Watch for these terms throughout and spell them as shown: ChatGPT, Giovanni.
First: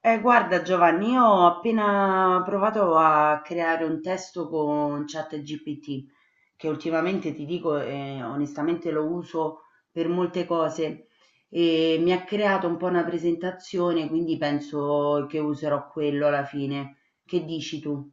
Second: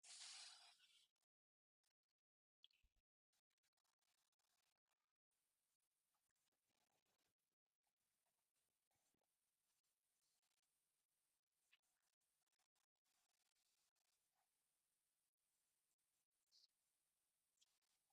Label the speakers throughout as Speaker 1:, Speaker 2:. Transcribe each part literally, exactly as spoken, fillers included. Speaker 1: Eh, guarda Giovanni, io ho appena provato a creare un testo con ChatGPT, che ultimamente ti dico, eh, onestamente lo uso per molte cose e mi ha creato un po' una presentazione, quindi penso che userò quello alla fine. Che dici tu?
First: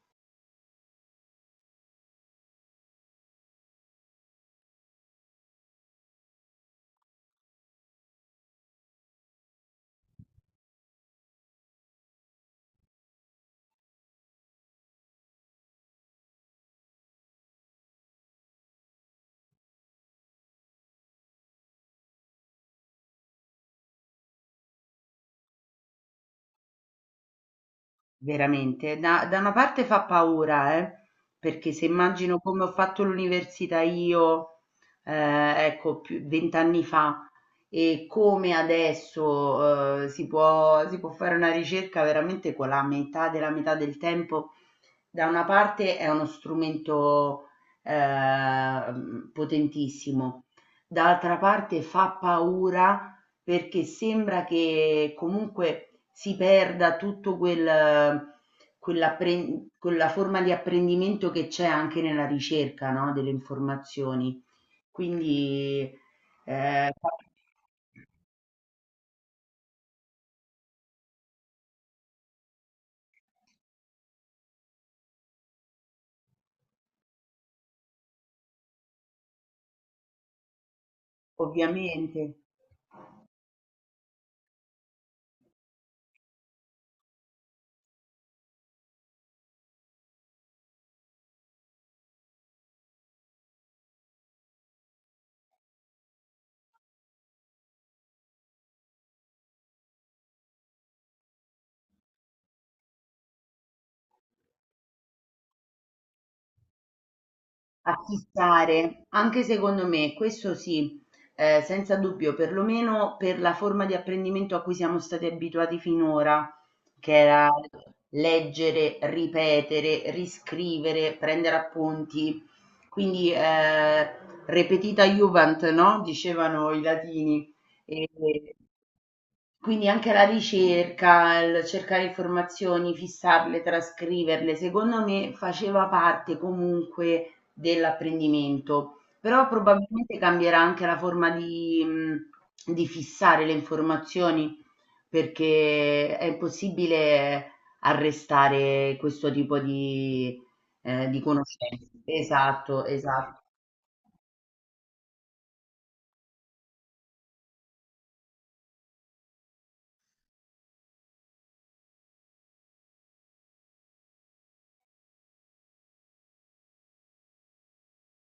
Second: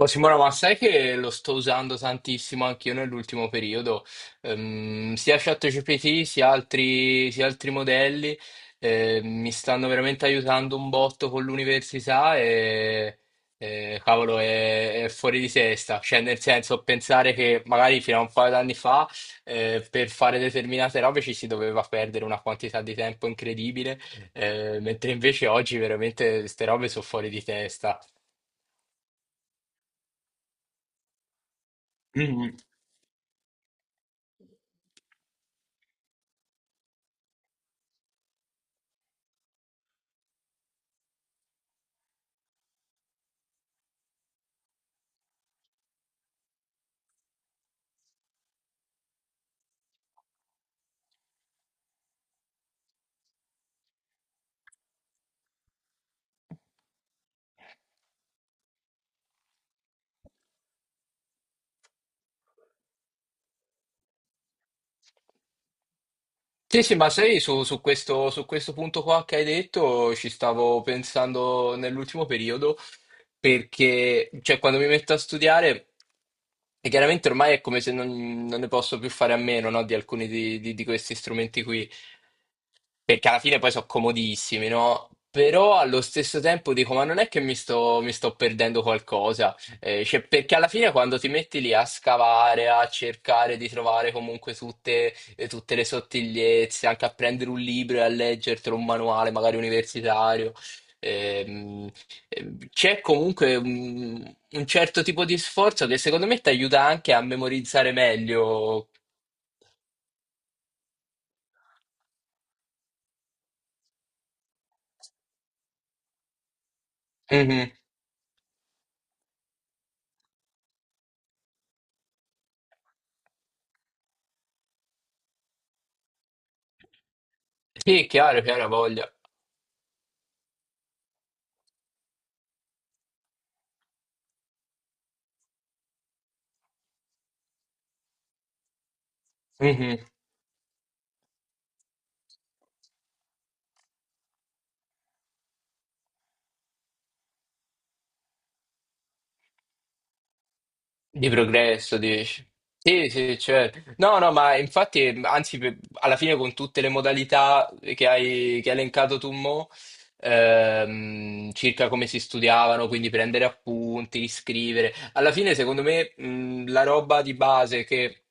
Speaker 2: Oh, Simona, ma sai che lo sto usando tantissimo anch'io nell'ultimo periodo. Ehm, sia ChatGPT sia altri, sia altri modelli, eh, mi stanno veramente aiutando un botto con l'università e, e, cavolo, è, è fuori di testa, cioè nel senso pensare che magari fino a un paio d'anni fa eh, per fare determinate robe ci si doveva perdere una quantità di tempo incredibile, eh, mentre invece oggi veramente queste robe sono fuori di testa.
Speaker 1: Veramente, da da una parte fa paura, eh, perché se immagino come ho fatto l'università io, ehm, ecco, più venti anni fa, e come adesso, ehm, si può si può fare una ricerca veramente con la metà della metà del tempo. Da una parte è uno strumento ehm, potentissimo, dall'altra parte fa paura perché sembra che comunque si perda tutto quel quell'appren quella forma di apprendimento che c'è anche nella ricerca, no, delle informazioni. Quindi,
Speaker 2: Sì,
Speaker 1: ehm,
Speaker 2: sì, ma sai, su, su questo, su questo punto qua che hai detto ci stavo pensando nell'ultimo periodo, perché cioè, quando mi metto a studiare, e chiaramente ormai è come se non, non ne posso più fare a meno, no, di alcuni di, di- di questi strumenti qui,
Speaker 1: ovviamente.
Speaker 2: perché alla fine poi sono comodissimi, no? Però allo stesso tempo dico, ma non è che mi sto, mi sto perdendo qualcosa, eh, cioè, perché alla fine quando ti metti lì a scavare, a cercare di trovare comunque tutte, eh, tutte le sottigliezze, anche a prendere un libro e a leggertelo, un manuale magari universitario, ehm, eh, c'è comunque un, un certo tipo di sforzo che secondo me ti aiuta anche a memorizzare meglio.
Speaker 1: Affittare, anche secondo me, questo sì, eh, senza dubbio, perlomeno per la forma di apprendimento a cui siamo stati abituati finora, che era
Speaker 2: Mhm.
Speaker 1: leggere, ripetere, riscrivere, prendere appunti. Quindi eh, repetita iuvant, no? Dicevano i latini.
Speaker 2: Sì, è
Speaker 1: E-
Speaker 2: chiaro, chiaro, ha voglia.
Speaker 1: quindi anche la ricerca, il cercare informazioni, fissarle, trascriverle, secondo me faceva parte comunque dell'apprendimento, però probabilmente cambierà anche la forma di, mh, di fissare le informazioni, perché è impossibile arrestare questo tipo di, eh, di
Speaker 2: Di
Speaker 1: conoscenze.
Speaker 2: progresso, dici?
Speaker 1: Esatto,
Speaker 2: Sì, sì,
Speaker 1: esatto.
Speaker 2: cioè, no, no, ma infatti, anzi, per- alla fine con tutte le modalità che hai, che hai elencato tu, mo, ehm, circa come si studiavano, quindi prendere appunti, riscrivere, alla fine, secondo me, mh, la roba di base che,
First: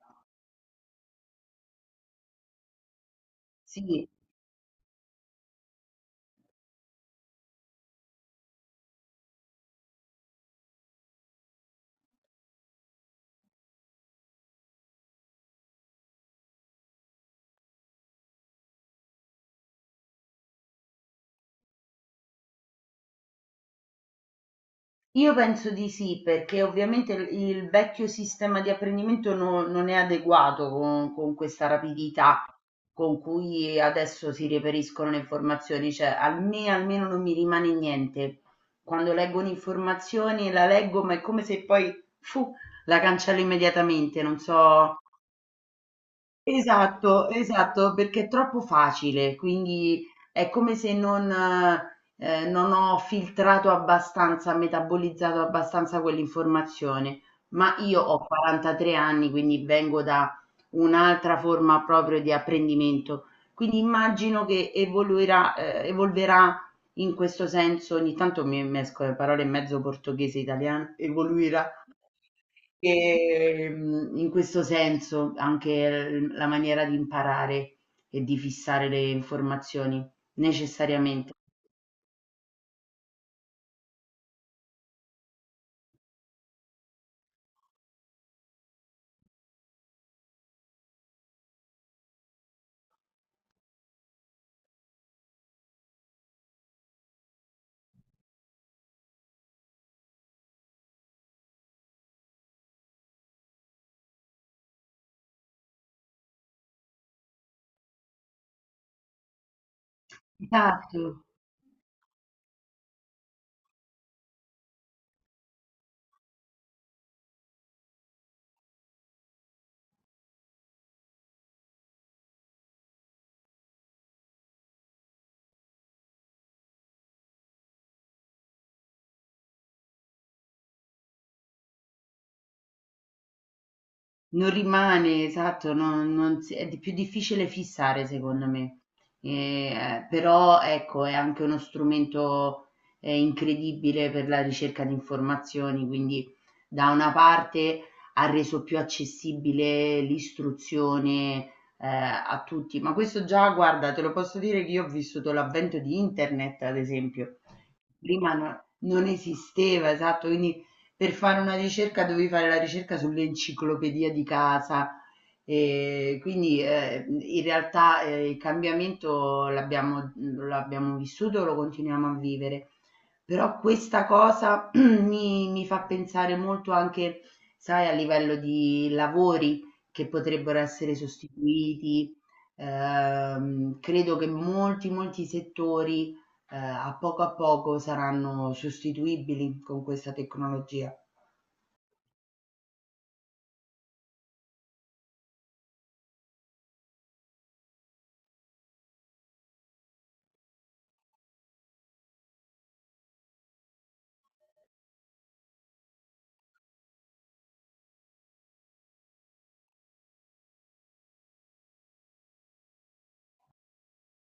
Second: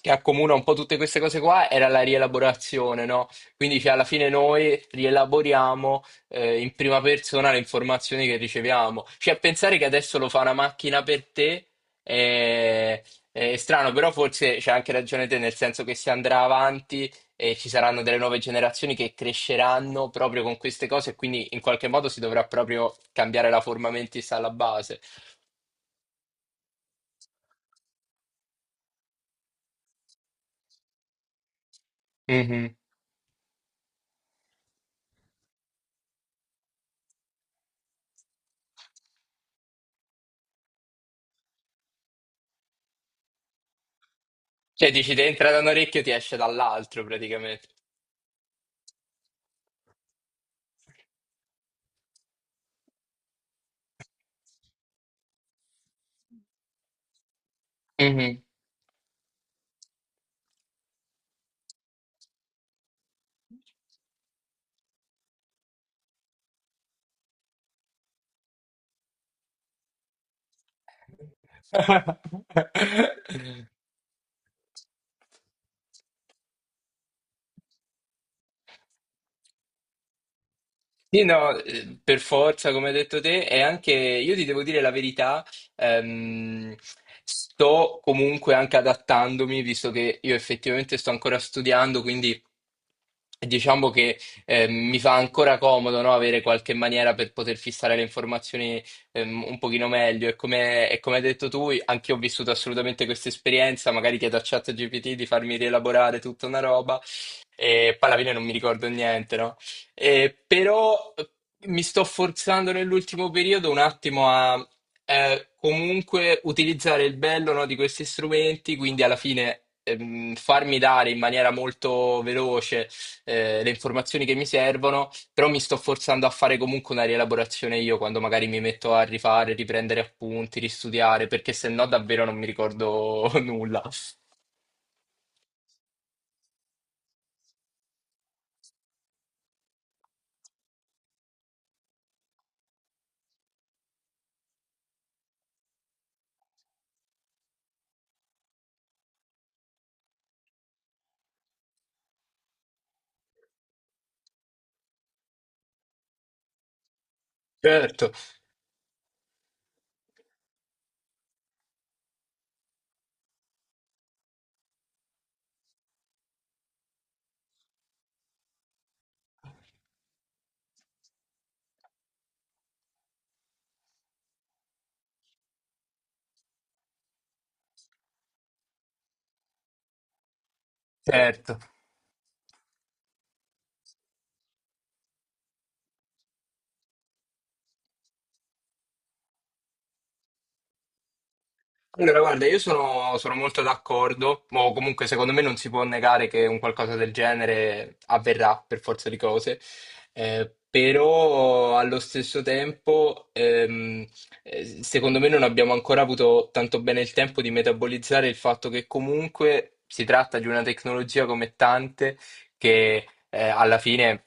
Speaker 2: che accomuna un po' tutte queste cose qua era la rielaborazione, no? Quindi, cioè, alla
Speaker 1: Sì,
Speaker 2: fine noi rielaboriamo eh, in prima persona le informazioni che riceviamo. Cioè, pensare che adesso lo fa una macchina per te e- è strano, però forse c'è anche ragione te, nel senso che si andrà avanti e ci saranno delle nuove generazioni che cresceranno proprio con queste cose e quindi in qualche modo si dovrà proprio cambiare la forma mentis alla base.
Speaker 1: io penso di sì, perché ovviamente il il vecchio sistema di apprendimento no- non è adeguato con, con questa rapidità
Speaker 2: Mhm.
Speaker 1: con cui adesso si reperiscono le informazioni, cioè a me almeno non mi rimane niente. Quando leggo un'informazione la leggo, ma è come se poi fu, la cancello immediatamente, non
Speaker 2: Cioè
Speaker 1: so.
Speaker 2: dici, ti entra da un orecchio, ti esce dall'altro
Speaker 1: Esatto,
Speaker 2: praticamente.
Speaker 1: esatto, perché è troppo facile, quindi è come se non, eh, non ho filtrato abbastanza, metabolizzato abbastanza quell'informazione. Ma io ho
Speaker 2: Mhm.
Speaker 1: quarantatré anni, quindi vengo da un'altra forma proprio di apprendimento. Quindi immagino che evoluirà, eh, evolverà in questo senso. Ogni tanto mi mescolo le parole in mezzo, portoghese e italiano, evoluirà. Ehm, in questo senso anche l la maniera di imparare e di fissare le informazioni
Speaker 2: Sì,
Speaker 1: necessariamente.
Speaker 2: no, eh, per forza, come hai detto te, e anche io ti devo dire la verità, ehm, sto comunque anche adattandomi, visto che io effettivamente sto ancora studiando, quindi diciamo che eh, mi fa ancora comodo, no, avere qualche maniera per poter fissare le informazioni ehm, un pochino meglio. E come, e come hai detto tu, anche io ho vissuto assolutamente questa esperienza, magari chiedo a ChatGPT di farmi rielaborare tutta una roba e poi alla fine non mi ricordo niente, no? Eh, però
Speaker 1: Esatto.
Speaker 2: eh, mi sto forzando nell'ultimo periodo un attimo a eh, comunque utilizzare il bello, no, di questi strumenti, quindi alla fine ehm, farmi dare in maniera molto veloce eh, le informazioni che mi servono, però mi sto forzando a fare comunque una rielaborazione io quando magari mi metto a rifare, riprendere appunti, ristudiare, perché se no davvero non mi ricordo nulla.
Speaker 1: Non rimane, esatto, non non si è di più difficile fissare secondo me. Ehm, però ecco, è anche uno strumento, ehm, incredibile per la ricerca di informazioni, quindi da una parte ha reso più accessibile l'istruzione, ehm, a tutti, ma questo già guarda, te lo posso dire che io ho vissuto l'avvento di internet ad esempio.
Speaker 2: Certo,
Speaker 1: Prima no non esisteva, esatto, quindi per fare una ricerca dovevi fare la ricerca sull'enciclopedia di casa, ehm, quindi, ehm, in realtà, ehm, il cambiamento l'abbiamo mhmm, l'abbiamo vissuto, lo continuiamo a vivere. Però questa cosa mi mi fa pensare molto anche, sai, a livello di lavori che potrebbero essere
Speaker 2: certo.
Speaker 1: sostituiti. Ehm, credo che molti, molti settori, ehm, a poco a poco saranno sostituibili con questa tecnologia.
Speaker 2: Allora, guarda, io sono, sono molto d'accordo, o comunque secondo me non si può negare che un qualcosa del genere avverrà per forza di cose, eh, però allo stesso tempo, ehm, eh, secondo me non abbiamo ancora avuto tanto bene il tempo di metabolizzare il fatto che comunque si tratta di una tecnologia come tante che eh, alla fine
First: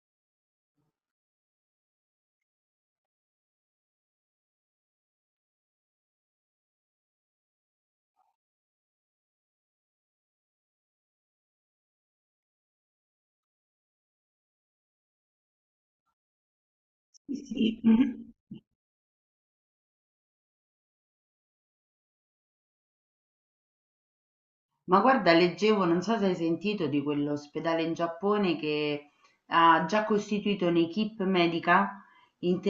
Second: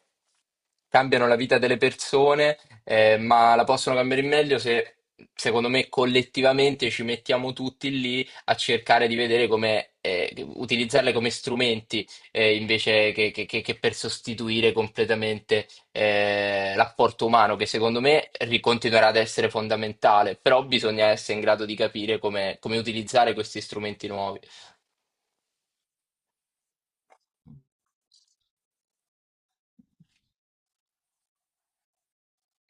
Speaker 2: cambiano la vita delle persone, eh, ma la possono cambiare in meglio se, secondo me, collettivamente ci mettiamo tutti lì a cercare di vedere come eh, utilizzarle come strumenti eh, invece che, che- che- che per sostituire completamente eh, l'apporto umano, che
Speaker 1: Sì.
Speaker 2: secondo
Speaker 1: Mh-mh.
Speaker 2: me ri- continuerà ad essere fondamentale, però bisogna essere in grado di capire come, come utilizzare questi strumenti nuovi.
Speaker 1: Ma guarda leggevo, non so se hai sentito di quell'ospedale in Giappone che ha già costituito un'équipe medica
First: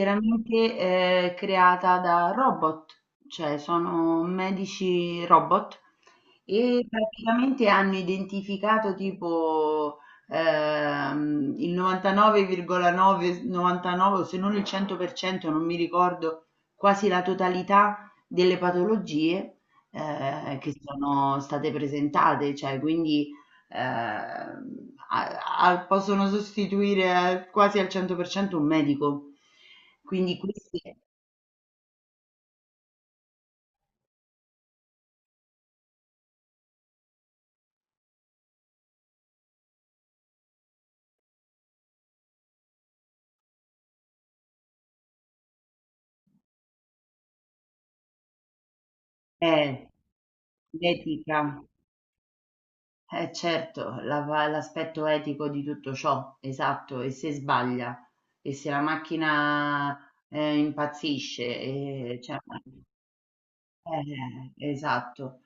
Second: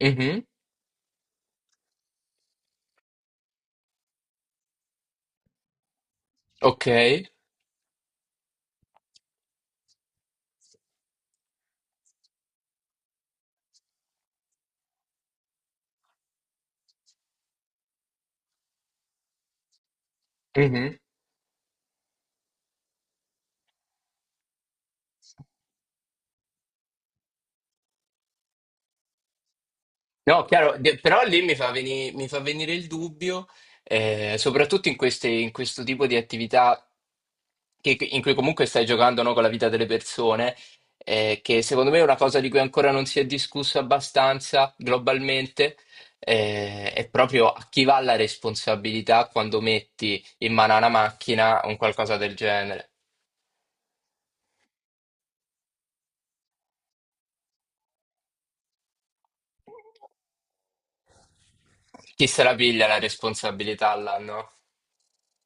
Speaker 2: Mhm,
Speaker 1: ehm, creata da robot, cioè sono medici robot e
Speaker 2: ok.
Speaker 1: praticamente hanno identificato tipo, ehm, il novantanove virgola nove s novantanove o se non il cento per cento, non mi ricordo, quasi la totalità delle patologie ehm, che
Speaker 2: Mhm.
Speaker 1: sono state presentate, cioè quindi, ehm, a a possono sostituire al quasi al cento per cento un medico. Quindi
Speaker 2: No, chiaro,
Speaker 1: questi
Speaker 2: de- però lì mi fa veni- mi fa venire il dubbio, eh, soprattutto in queste- in questo tipo di attività che- che- in cui comunque stai giocando, no, con la vita delle persone, eh, che secondo me è una cosa di cui ancora non si è discusso abbastanza globalmente, eh, è proprio a chi va la responsabilità
Speaker 1: è
Speaker 2: quando metti in mano a una
Speaker 1: l'etica,
Speaker 2: macchina un qualcosa del genere.
Speaker 1: eh certo, la va l'aspetto etico di tutto ciò, esatto, e se sbaglia, e se la macchina, ehm, impazzisce, e
Speaker 2: Chi
Speaker 1: cioè.
Speaker 2: se la piglia la responsabilità là, no?
Speaker 1: Eh, esatto.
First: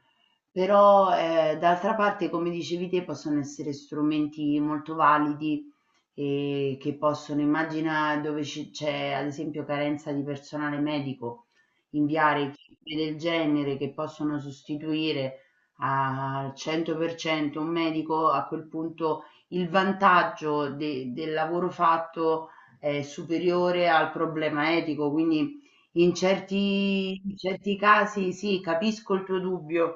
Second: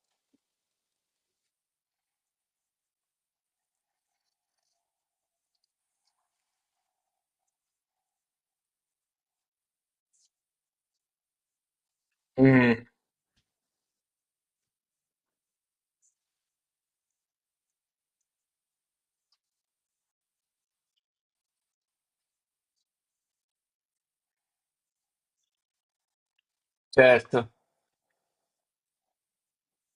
Speaker 1: Però, ehm, d'altra parte, come dicevi te, possono essere strumenti molto validi, ehm, che possono, immagina dove ci c'è, ad esempio, carenza di personale medico, inviare
Speaker 2: Mm,
Speaker 1: equipe del genere che possono sostituire al cento per cento un medico, a quel punto il vantaggio de del lavoro fatto è superiore al problema etico, quindi in certi, in
Speaker 2: certo.
Speaker 1: certi casi sì, capisco il tuo dubbio,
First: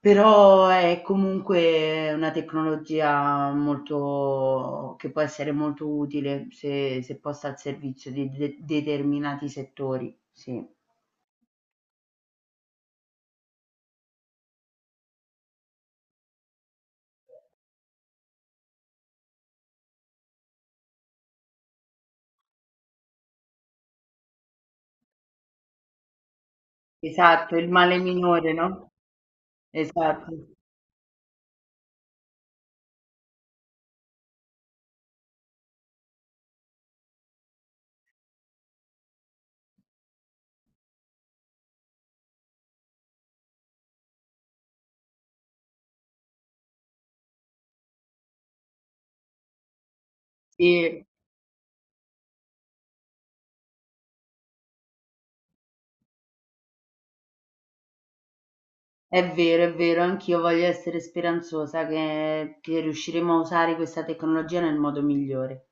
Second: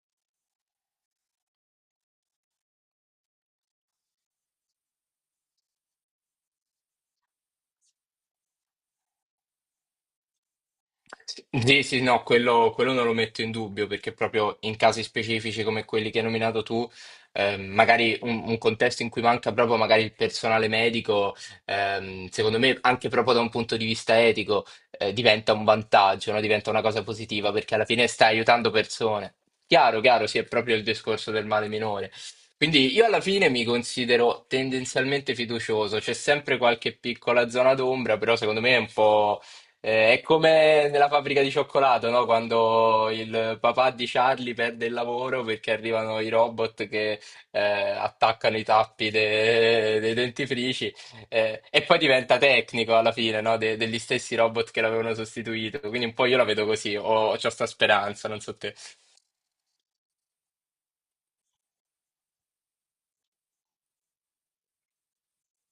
Speaker 1: però è comunque una tecnologia molto, che può essere molto utile se, se posta al servizio di de- determinati settori. Sì.
Speaker 2: Sì, sì, no, quello, quello non lo metto in dubbio perché proprio in casi specifici come quelli che hai nominato tu, ehm, magari un, un contesto in cui manca proprio magari il personale medico, ehm, secondo me anche proprio da un punto di vista etico, eh, diventa un vantaggio, no? Diventa una cosa positiva
Speaker 1: Esatto, il
Speaker 2: perché alla
Speaker 1: male
Speaker 2: fine stai
Speaker 1: minore,
Speaker 2: aiutando
Speaker 1: no?
Speaker 2: persone. Chiaro, chiaro,
Speaker 1: Esatto.
Speaker 2: sì, è proprio il discorso del male minore. Quindi io alla fine mi considero tendenzialmente fiducioso, c'è sempre qualche piccola zona d'ombra, però secondo me è un po'... Eh, è come nella fabbrica di cioccolato, no? Quando il papà di Charlie perde il lavoro perché arrivano i robot che eh, attaccano i tappi de- dei dentifrici
Speaker 1: Sì,
Speaker 2: eh, e poi diventa tecnico alla fine, no? De- degli stessi robot che l'avevano sostituito. Quindi un po' io la vedo così, ho, ho sta speranza, non so te.
Speaker 1: è vero, è vero, anch'io voglio essere speranzosa che, che riusciremo a usare questa tecnologia nel modo migliore.